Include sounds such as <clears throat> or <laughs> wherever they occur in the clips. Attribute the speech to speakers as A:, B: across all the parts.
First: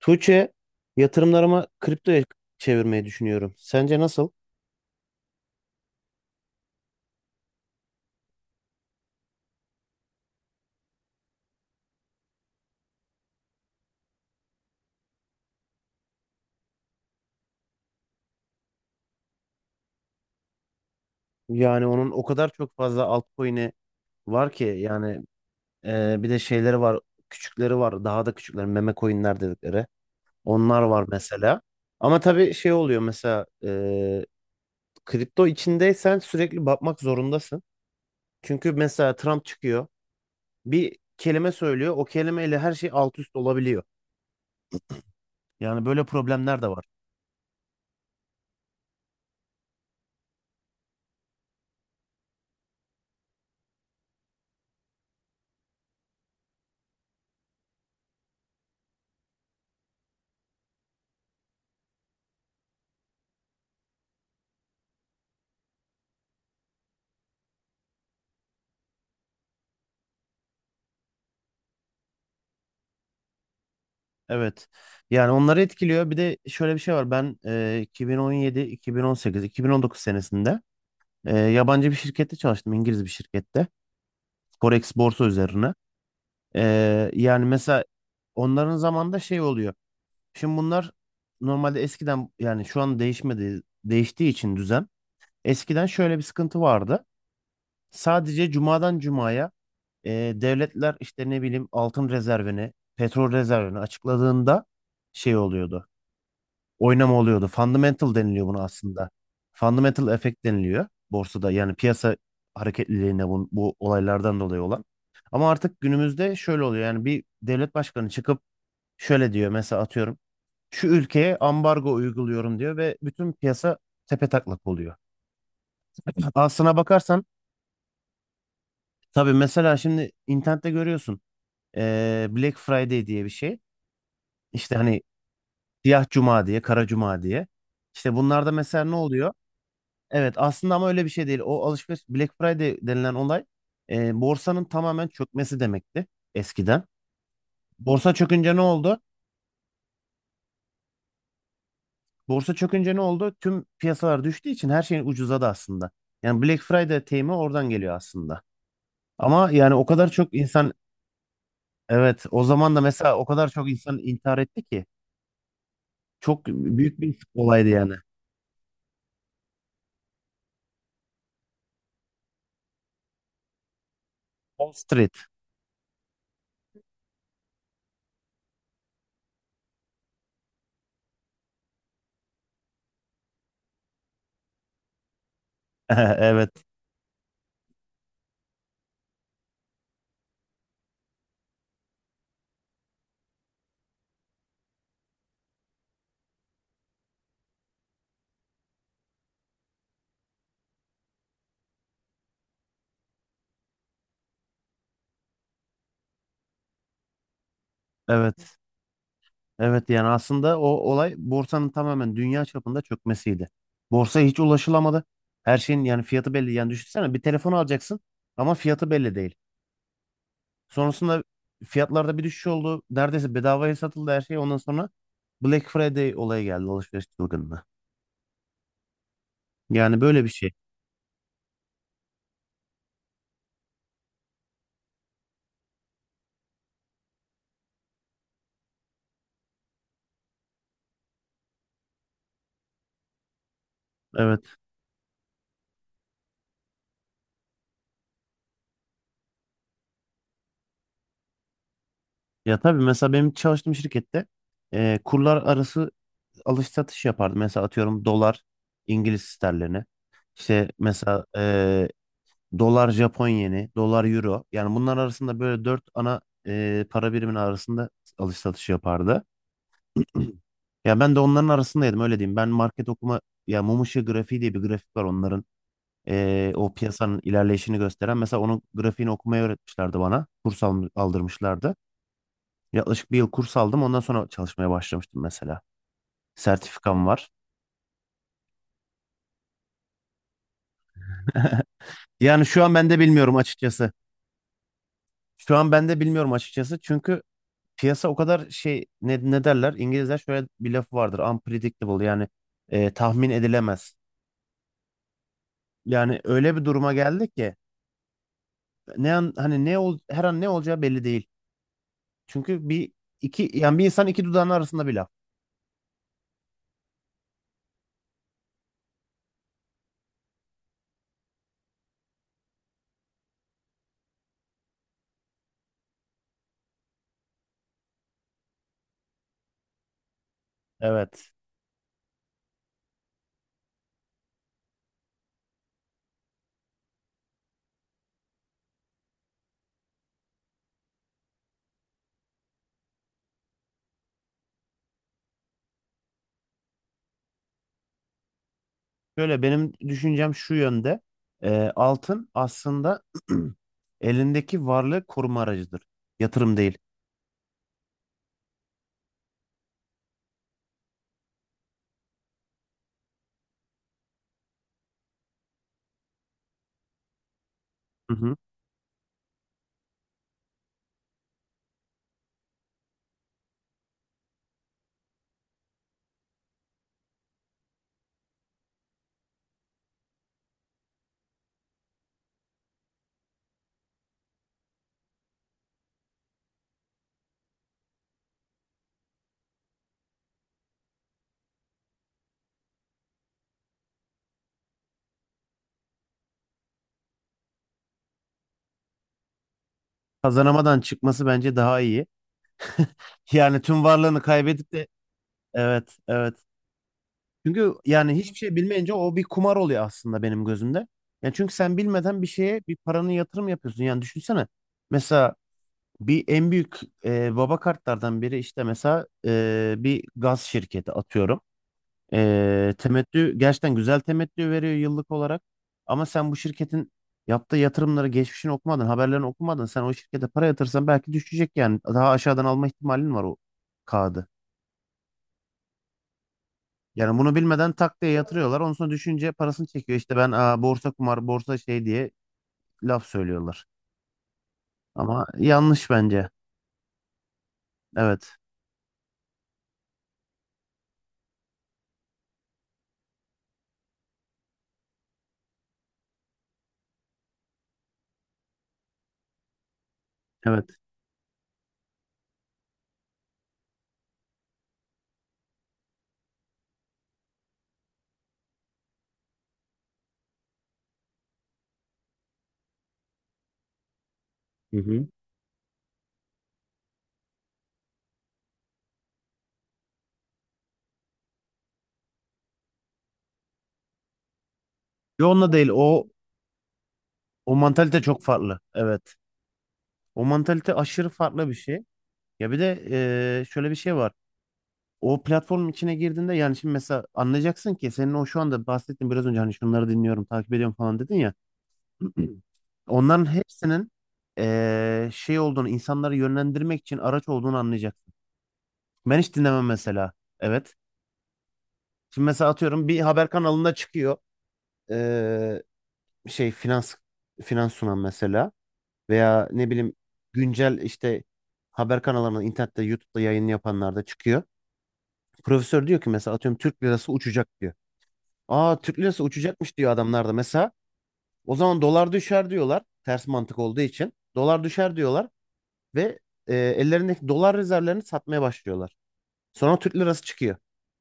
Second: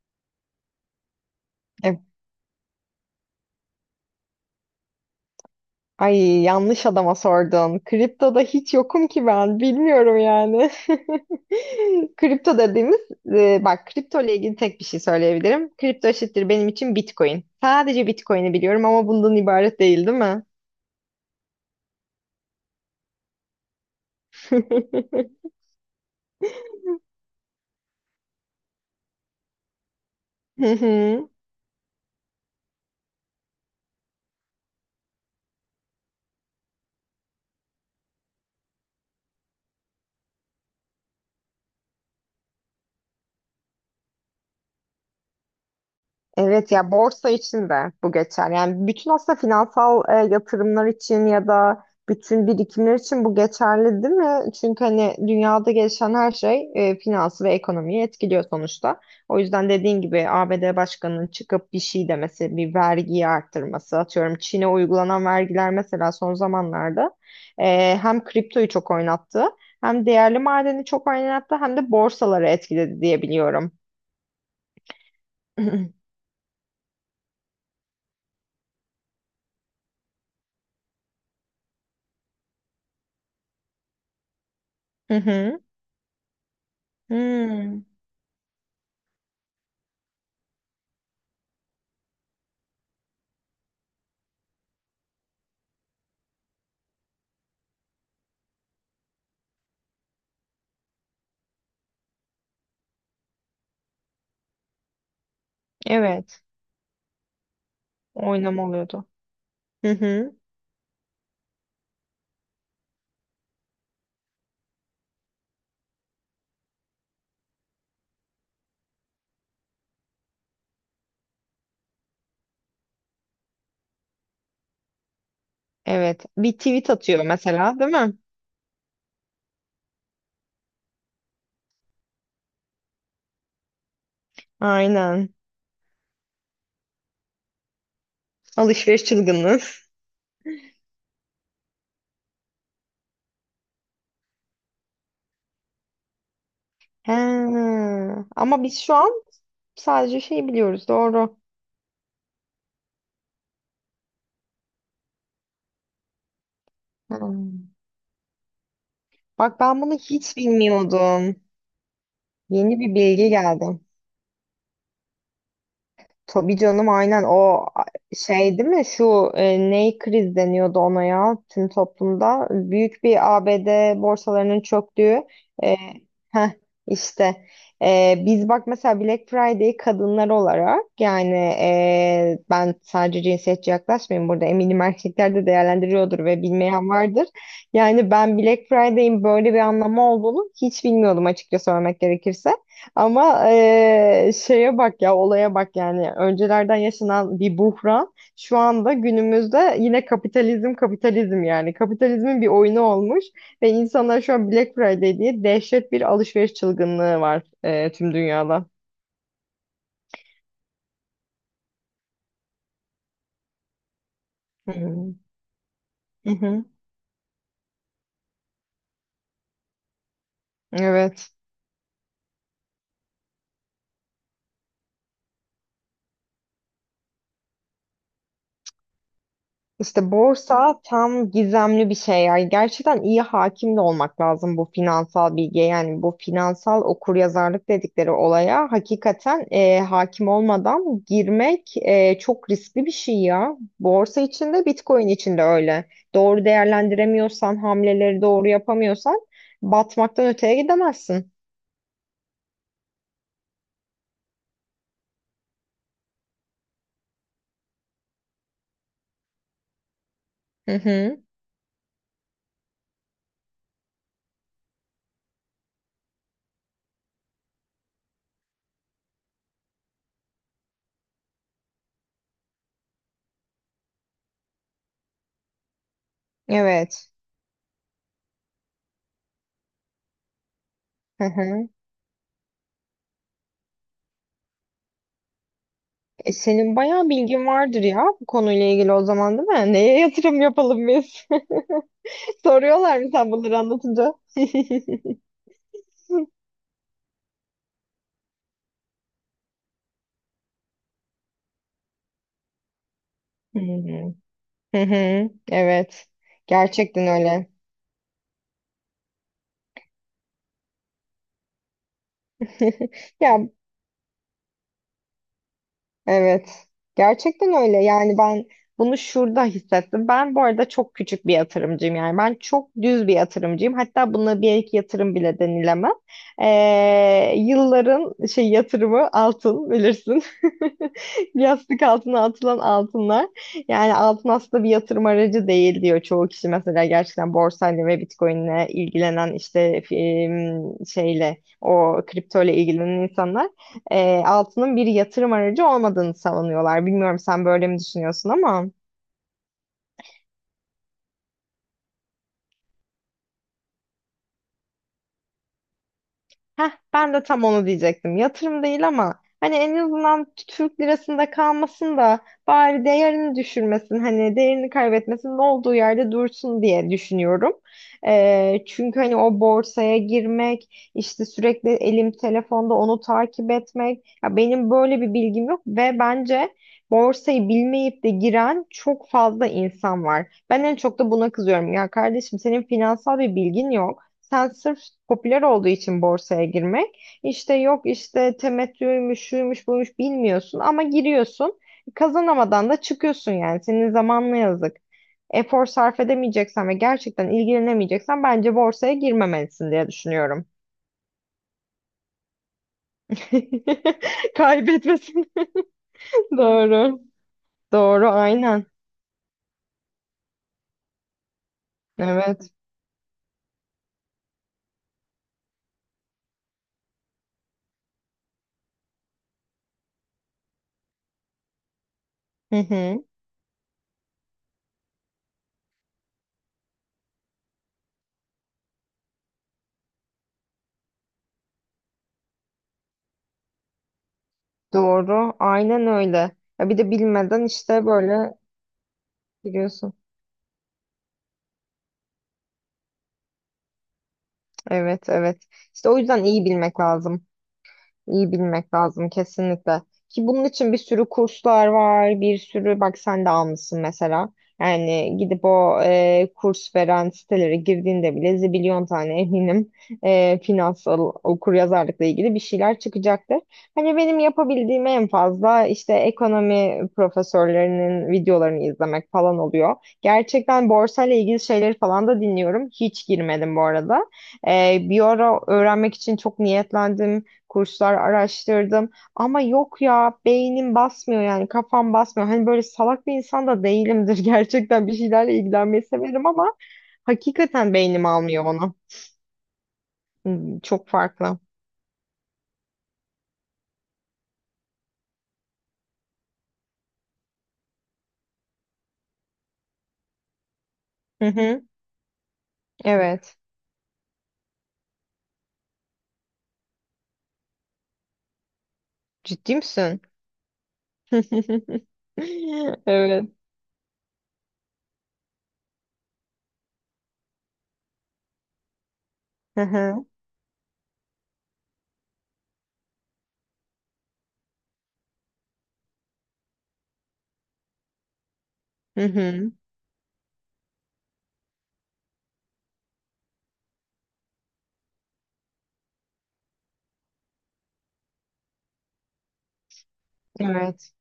A: Tuğçe, yatırımlarımı
B: E,
A: kriptoya çevirmeyi düşünüyorum. Sence nasıl?
B: ay yanlış adama sordun. Kriptoda hiç yokum ki ben. Bilmiyorum yani. <laughs> Kripto dediğimiz e, bak Kripto ile ilgili tek bir şey söyleyebilirim. Kripto eşittir benim için Bitcoin. Sadece Bitcoin'i biliyorum ama bundan ibaret değil, değil mi?
A: Yani onun o kadar çok fazla altcoin'i var ki yani, bir de şeyleri var, küçükleri var, daha da küçükleri meme coin'ler dedikleri. Onlar var
B: <laughs>
A: mesela. Ama tabii şey oluyor mesela, kripto içindeysen sürekli bakmak zorundasın. Çünkü mesela Trump çıkıyor, bir kelime söylüyor, o kelimeyle her şey alt üst olabiliyor. Yani böyle problemler de
B: Evet
A: var.
B: ya, borsa için de bu geçer. Yani bütün aslında finansal yatırımlar için ya da bütün birikimler için bu geçerli değil mi? Çünkü hani dünyada gelişen her şey finansı ve ekonomiyi etkiliyor sonuçta. O yüzden dediğin gibi ABD Başkanı'nın çıkıp bir şey demesi, bir vergiyi arttırması, atıyorum Çin'e uygulanan vergiler mesela son zamanlarda hem kriptoyu çok oynattı, hem değerli madeni çok oynattı, hem de borsaları etkiledi diye biliyorum.
A: Evet. Yani onları
B: <laughs>
A: etkiliyor. Bir de şöyle bir şey var. Ben 2017, 2018, 2019 senesinde yabancı bir şirkette çalıştım. İngiliz bir şirkette. Forex
B: Hı
A: borsa
B: hı.
A: üzerine. Yani
B: Hmm.
A: mesela onların zamanında şey oluyor. Şimdi bunlar normalde eskiden yani şu an değişmedi, değiştiği için düzen. Eskiden şöyle bir sıkıntı vardı. Sadece cumadan cumaya devletler işte ne bileyim altın rezervini, petrol rezervini açıkladığında şey oluyordu.
B: Evet.
A: Oynama oluyordu. Fundamental deniliyor buna
B: Oynama oluyordu.
A: aslında.
B: Hı
A: Fundamental
B: hı.
A: effect deniliyor borsada. Yani piyasa hareketliliğine bu olaylardan dolayı olan. Ama artık günümüzde şöyle oluyor. Yani bir devlet başkanı çıkıp şöyle diyor mesela, atıyorum. Şu ülkeye ambargo uyguluyorum diyor ve bütün piyasa tepetaklak oluyor.
B: Evet. Bir
A: Aslına
B: tweet
A: bakarsan
B: atıyor mesela, değil mi?
A: tabii mesela şimdi internette görüyorsun. Black Friday diye bir şey. İşte hani
B: Aynen.
A: Siyah Cuma diye, Kara Cuma diye. İşte bunlarda mesela ne
B: Alışveriş
A: oluyor?
B: çılgınlığı. <laughs>
A: Evet, aslında ama öyle bir şey değil. O alışveriş Black Friday denilen olay, borsanın tamamen çökmesi demekti eskiden.
B: He.
A: Borsa çökünce ne
B: Ama biz şu
A: oldu?
B: an sadece şey biliyoruz. Doğru.
A: Borsa çökünce ne oldu? Tüm piyasalar düştüğü için her şeyin ucuzadı aslında. Yani Black Friday deyimi
B: Hmm.
A: oradan geliyor aslında. Ama
B: Bak
A: yani
B: ben
A: o
B: bunu
A: kadar çok
B: hiç
A: insan,
B: bilmiyordum.
A: evet, o zaman da
B: Yeni bir
A: mesela o
B: bilgi
A: kadar çok
B: geldi.
A: insan intihar etti ki, çok
B: Tabii canım,
A: büyük bir
B: aynen o
A: olaydı yani.
B: şey değil mi şu ney kriz deniyordu ona ya, tüm toplumda büyük bir ABD borsalarının
A: Wall
B: çöktüğü
A: Street.
B: e, heh, işte Biz bak mesela Black Friday kadınlar olarak yani, ben sadece cinsiyetçi yaklaşmayayım burada, eminim erkekler de değerlendiriyordur ve
A: <laughs> Evet,
B: bilmeyen vardır. Yani ben Black Friday'in böyle bir anlamı olduğunu hiç bilmiyordum, açıkça söylemek gerekirse. Ama şeye bak ya, olaya bak, yani öncelerden yaşanan bir buhran şu anda günümüzde yine kapitalizm kapitalizm, yani kapitalizmin bir oyunu olmuş ve insanlar şu an Black Friday diye dehşet bir alışveriş çılgınlığı var tüm
A: evet.
B: dünyada.
A: Evet, yani aslında o olay borsanın tamamen dünya çapında çökmesiydi. Borsaya hiç
B: Hı
A: ulaşılamadı.
B: hı.
A: Her şeyin yani
B: Hı
A: fiyatı belli.
B: hı.
A: Yani düşünsene, bir telefon alacaksın ama fiyatı belli değil. Sonrasında
B: Evet.
A: fiyatlarda bir düşüş oldu. Neredeyse bedavaya satıldı her şey. Ondan sonra Black Friday olayı geldi, alışveriş çılgınlığı. Yani
B: İşte
A: böyle bir şey.
B: borsa tam gizemli bir şey ya. Gerçekten iyi hakim de olmak lazım bu finansal bilgiye. Yani bu finansal okuryazarlık dedikleri olaya hakikaten hakim olmadan girmek, çok riskli bir şey ya. Borsa
A: Evet.
B: içinde, Bitcoin içinde öyle. Doğru değerlendiremiyorsan, hamleleri doğru yapamıyorsan batmaktan öteye gidemezsin.
A: Ya tabii mesela benim çalıştığım şirkette kurlar arası alış satış yapardı. Mesela atıyorum, dolar İngiliz sterlini. İşte
B: Hı hı.
A: mesela dolar Japon yeni, dolar euro. Yani bunlar arasında böyle dört ana para birimin arasında alış satış yapardı. <clears throat> Ya ben de onların arasındaydım, öyle diyeyım. Ben market okuma, ya mum ışığı grafiği diye bir grafik var onların. O
B: Evet.
A: piyasanın ilerleyişini gösteren. Mesela onun grafiğini okumayı öğretmişlerdi bana. Kurs
B: Hı hı.
A: aldırmışlardı. Yaklaşık bir yıl kurs aldım. Ondan sonra çalışmaya başlamıştım mesela.
B: E, senin
A: Sertifikam
B: bayağı
A: var.
B: bilgin vardır ya bu konuyla ilgili o zaman, değil mi? Neye yatırım yapalım biz? <laughs>
A: <laughs> Yani şu an ben de
B: Soruyorlar mı sen
A: bilmiyorum
B: bunları
A: açıkçası.
B: anlatınca? <laughs> Hı
A: Şu an ben de bilmiyorum açıkçası. Çünkü piyasa o kadar şey, ne derler? İngilizler şöyle bir lafı vardır. Unpredictable, yani tahmin
B: hı.
A: edilemez.
B: Hı hı. Evet.
A: Yani öyle bir duruma
B: Gerçekten
A: geldik
B: öyle.
A: ki ne an, hani her an ne olacağı belli değil. Çünkü
B: <laughs>
A: bir
B: Ya,
A: iki yani bir insan, iki dudağının arasında bir laf.
B: evet. Gerçekten öyle. Yani ben bunu şurada hissettim. Ben bu arada çok küçük bir yatırımcıyım. Yani ben çok düz bir yatırımcıyım. Hatta buna bir iki yatırım bile denilemez. Yılların şey yatırımı altın, bilirsin. <laughs>
A: Evet.
B: Yastık altına atılan altınlar. Yani altın aslında bir yatırım aracı değil diyor çoğu kişi. Mesela gerçekten borsayla ve Bitcoin'le ilgilenen işte şeyle o kripto ile ilgilenen insanlar, altının bir yatırım aracı olmadığını savunuyorlar. Bilmiyorum sen böyle mi düşünüyorsun ama.
A: Şöyle, benim düşüncem şu yönde. E, Altın aslında <clears throat> elindeki varlığı koruma aracıdır. Yatırım
B: Heh,
A: değil.
B: ben de tam onu diyecektim. Yatırım değil ama hani en azından Türk lirasında kalmasın da bari değerini düşürmesin, hani değerini kaybetmesin, olduğu yerde dursun diye düşünüyorum.
A: Hı hı.
B: Çünkü hani o borsaya girmek, işte sürekli elim telefonda onu takip etmek, ya benim böyle bir bilgim yok ve bence borsayı bilmeyip de giren çok fazla insan var. Ben en çok da buna kızıyorum. Ya kardeşim, senin finansal bir bilgin yok. Sen sırf popüler olduğu için borsaya girmek, işte yok işte temettüymüş, şuymuş, buymuş, bilmiyorsun ama giriyorsun. Kazanamadan da çıkıyorsun yani. Senin zamanına yazık. Efor sarf edemeyeceksen ve gerçekten ilgilenemeyeceksen bence borsaya girmemelisin diye düşünüyorum.
A: Kazanamadan çıkması bence daha iyi. Yani tüm varlığını
B: <laughs>
A: kaybedip de,
B: Kaybetmesin.
A: evet, evet.
B: <laughs> Doğru.
A: Çünkü
B: Doğru,
A: yani hiçbir şey
B: aynen.
A: bilmeyince o bir kumar oluyor aslında benim gözümde. Yani çünkü sen bilmeden bir
B: Evet.
A: şeye bir paranı yatırım yapıyorsun. Yani düşünsene, mesela bir en büyük baba kartlardan biri işte mesela, bir gaz şirketi atıyorum.
B: Hı hı.
A: Temettü gerçekten güzel temettü veriyor yıllık olarak. Ama sen bu şirketin yaptığı yatırımları, geçmişini okumadın, haberlerini okumadın. Sen o şirkete para yatırsan belki düşecek yani. Daha aşağıdan alma ihtimalin var o kağıdı.
B: Doğru, aynen öyle. Ya bir de
A: Yani bunu
B: bilmeden
A: bilmeden
B: işte
A: tak diye
B: böyle
A: yatırıyorlar. Ondan sonra düşünce parasını
B: giriyorsun.
A: çekiyor. İşte ben, borsa kumar, borsa şey diye laf söylüyorlar.
B: Evet,
A: Ama
B: evet. İşte
A: yanlış
B: o yüzden
A: bence.
B: iyi bilmek lazım. İyi
A: Evet.
B: bilmek lazım kesinlikle. Ki bunun için bir sürü kurslar var, bir sürü, bak sen de almışsın mesela. Yani gidip o kurs veren sitelere girdiğinde bile zibilyon tane eminim
A: Evet.
B: finansal okuryazarlıkla ilgili bir şeyler çıkacaktır. Hani benim yapabildiğim en fazla işte ekonomi profesörlerinin videolarını izlemek falan oluyor. Gerçekten borsayla ilgili şeyleri falan da dinliyorum. Hiç girmedim bu arada.
A: Hı
B: E, bir
A: hı.
B: ara öğrenmek için çok niyetlendim, kurslar araştırdım ama yok ya, beynim basmıyor yani kafam basmıyor. Hani böyle salak bir insan da değilimdir <laughs> gerçekten bir
A: Yo,
B: şeylerle
A: onunla değil.
B: ilgilenmeyi
A: O
B: severim ama
A: o
B: hakikaten
A: mantalite
B: beynim
A: çok
B: almıyor
A: farklı.
B: onu.
A: Evet. O
B: Hmm.
A: mantalite
B: Çok
A: aşırı
B: farklı.
A: farklı bir şey. Ya bir de şöyle bir şey var. O platformun içine girdiğinde, yani şimdi mesela anlayacaksın ki senin o şu anda bahsettiğin, biraz önce hani şunları dinliyorum, takip ediyorum falan dedin
B: Hı
A: ya.
B: hı,
A: <clears throat> Onların
B: evet.
A: hepsinin şey olduğunu, insanları yönlendirmek için araç olduğunu anlayacak. Ben hiç
B: Ciddi
A: dinlemem
B: misin?
A: mesela. Evet.
B: <laughs>
A: Şimdi mesela atıyorum, bir haber
B: Evet.
A: kanalında çıkıyor. Ee, Şey, finans sunan mesela veya
B: Hı
A: ne bileyim
B: hı.
A: güncel işte haber kanallarında, internette, YouTube'da yayın yapanlar da çıkıyor. Profesör diyor ki mesela, atıyorum Türk lirası uçacak diyor. Türk
B: Hı
A: lirası
B: hı.
A: uçacakmış diyor adamlar da mesela. O zaman dolar düşer diyorlar. Ters mantık olduğu için. Dolar düşer diyorlar ve ellerindeki dolar rezervlerini satmaya başlıyorlar. Sonra Türk lirası çıkıyor.
B: Evet.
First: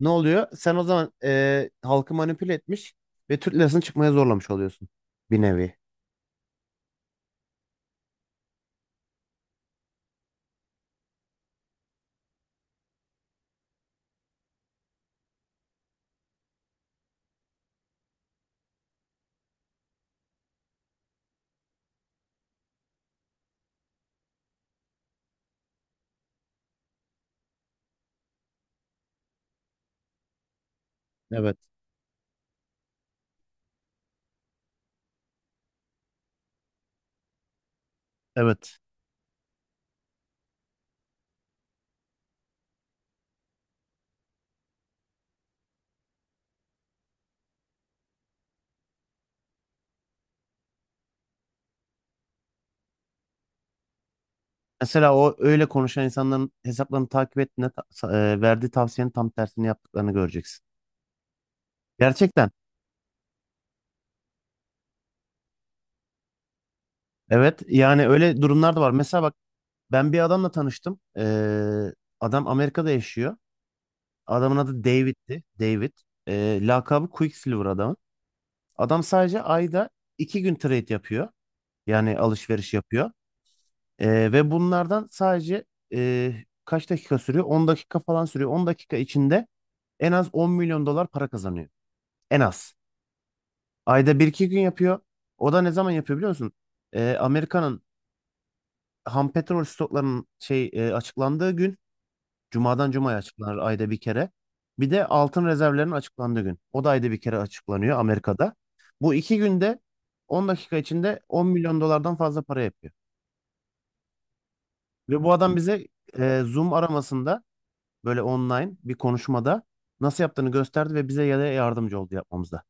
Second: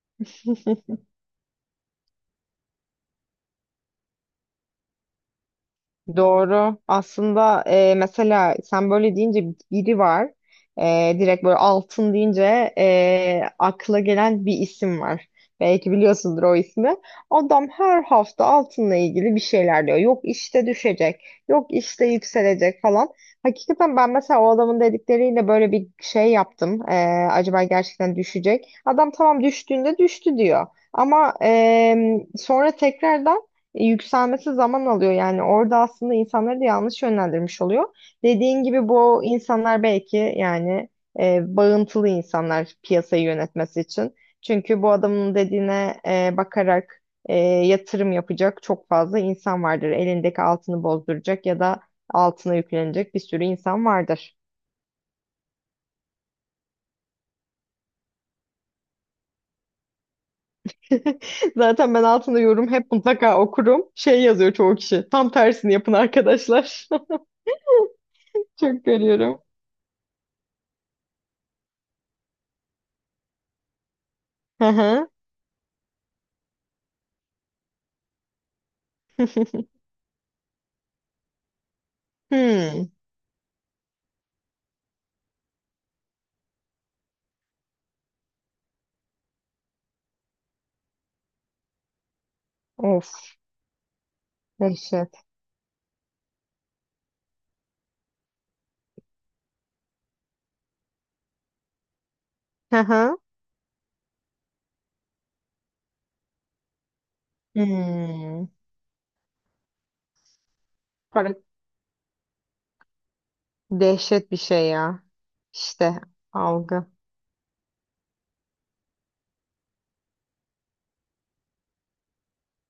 A: Ne oluyor? Sen
B: <laughs>
A: o zaman halkı manipüle etmiş ve Türk lirasını çıkmaya zorlamış oluyorsun bir nevi.
B: Doğru. Aslında mesela sen böyle deyince biri var. Direkt böyle altın deyince, akla gelen bir isim var. Belki biliyorsundur o ismi. Adam her hafta altınla ilgili bir şeyler diyor. Yok işte düşecek, yok işte yükselecek falan. Hakikaten ben mesela o adamın dedikleriyle böyle bir şey yaptım. E, acaba gerçekten düşecek? Adam tamam, düştüğünde düştü diyor. Ama
A: Evet.
B: e, sonra tekrardan yükselmesi zaman alıyor, yani orada aslında insanları da yanlış yönlendirmiş oluyor. Dediğin
A: Evet.
B: gibi bu insanlar belki yani, bağıntılı insanlar piyasayı yönetmesi için. Çünkü bu adamın dediğine bakarak yatırım yapacak çok fazla insan vardır. Elindeki altını bozduracak ya da altına yüklenecek bir sürü insan vardır.
A: Mesela o öyle konuşan insanların hesaplarını takip ettiğinde, verdiği tavsiyenin tam tersini yaptıklarını göreceksin.
B: <laughs> Zaten ben altında
A: Gerçekten.
B: yorum hep mutlaka okurum. Şey yazıyor çoğu kişi: tam tersini yapın arkadaşlar.
A: Evet, yani öyle
B: <laughs>
A: durumlar da
B: Çok
A: var. Mesela bak,
B: görüyorum.
A: ben bir adamla tanıştım. Adam Amerika'da yaşıyor. Adamın
B: Hı
A: adı
B: hı.
A: David'ti. David. Lakabı Quicksilver adamın. Adam sadece ayda 2 gün trade yapıyor. Yani alışveriş
B: Hmm.
A: yapıyor. Ve bunlardan sadece, e, kaç dakika sürüyor? 10 dakika falan sürüyor. 10 dakika içinde en az 10 milyon dolar para kazanıyor. En az.
B: Of,
A: Ayda bir iki gün yapıyor.
B: dehşet.
A: O da ne zaman yapıyor biliyor musun? Amerika'nın ham petrol stoklarının açıklandığı gün.
B: Hı
A: Cuma'dan Cuma'ya
B: hı.
A: açıklanır ayda bir kere. Bir de altın rezervlerinin açıklandığı gün. O da ayda bir kere açıklanıyor
B: Hmm.
A: Amerika'da. Bu 2 günde 10 dakika içinde
B: Para...
A: 10 milyon dolardan fazla para yapıyor.
B: Dehşet bir şey ya.
A: Ve bu adam bize
B: İşte
A: Zoom
B: algı.
A: aramasında, böyle online bir konuşmada nasıl yaptığını gösterdi ve bize ya da yardımcı oldu yapmamızda.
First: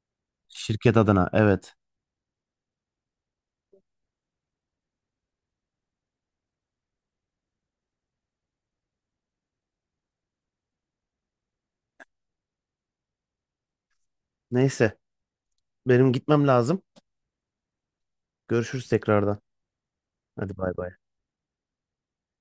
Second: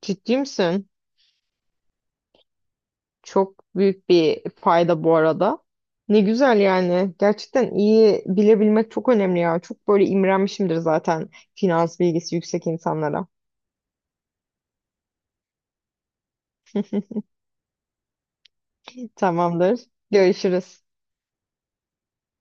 B: Ciddi misin?
A: Şirket adına, evet.
B: Çok büyük bir fayda bu arada. Ne güzel yani. Gerçekten iyi bilebilmek çok önemli ya. Çok böyle imrenmişimdir zaten finans bilgisi yüksek insanlara.
A: Neyse, benim gitmem lazım. Görüşürüz tekrardan.
B: Tamamdır.
A: Hadi bay
B: Görüşürüz.
A: bay.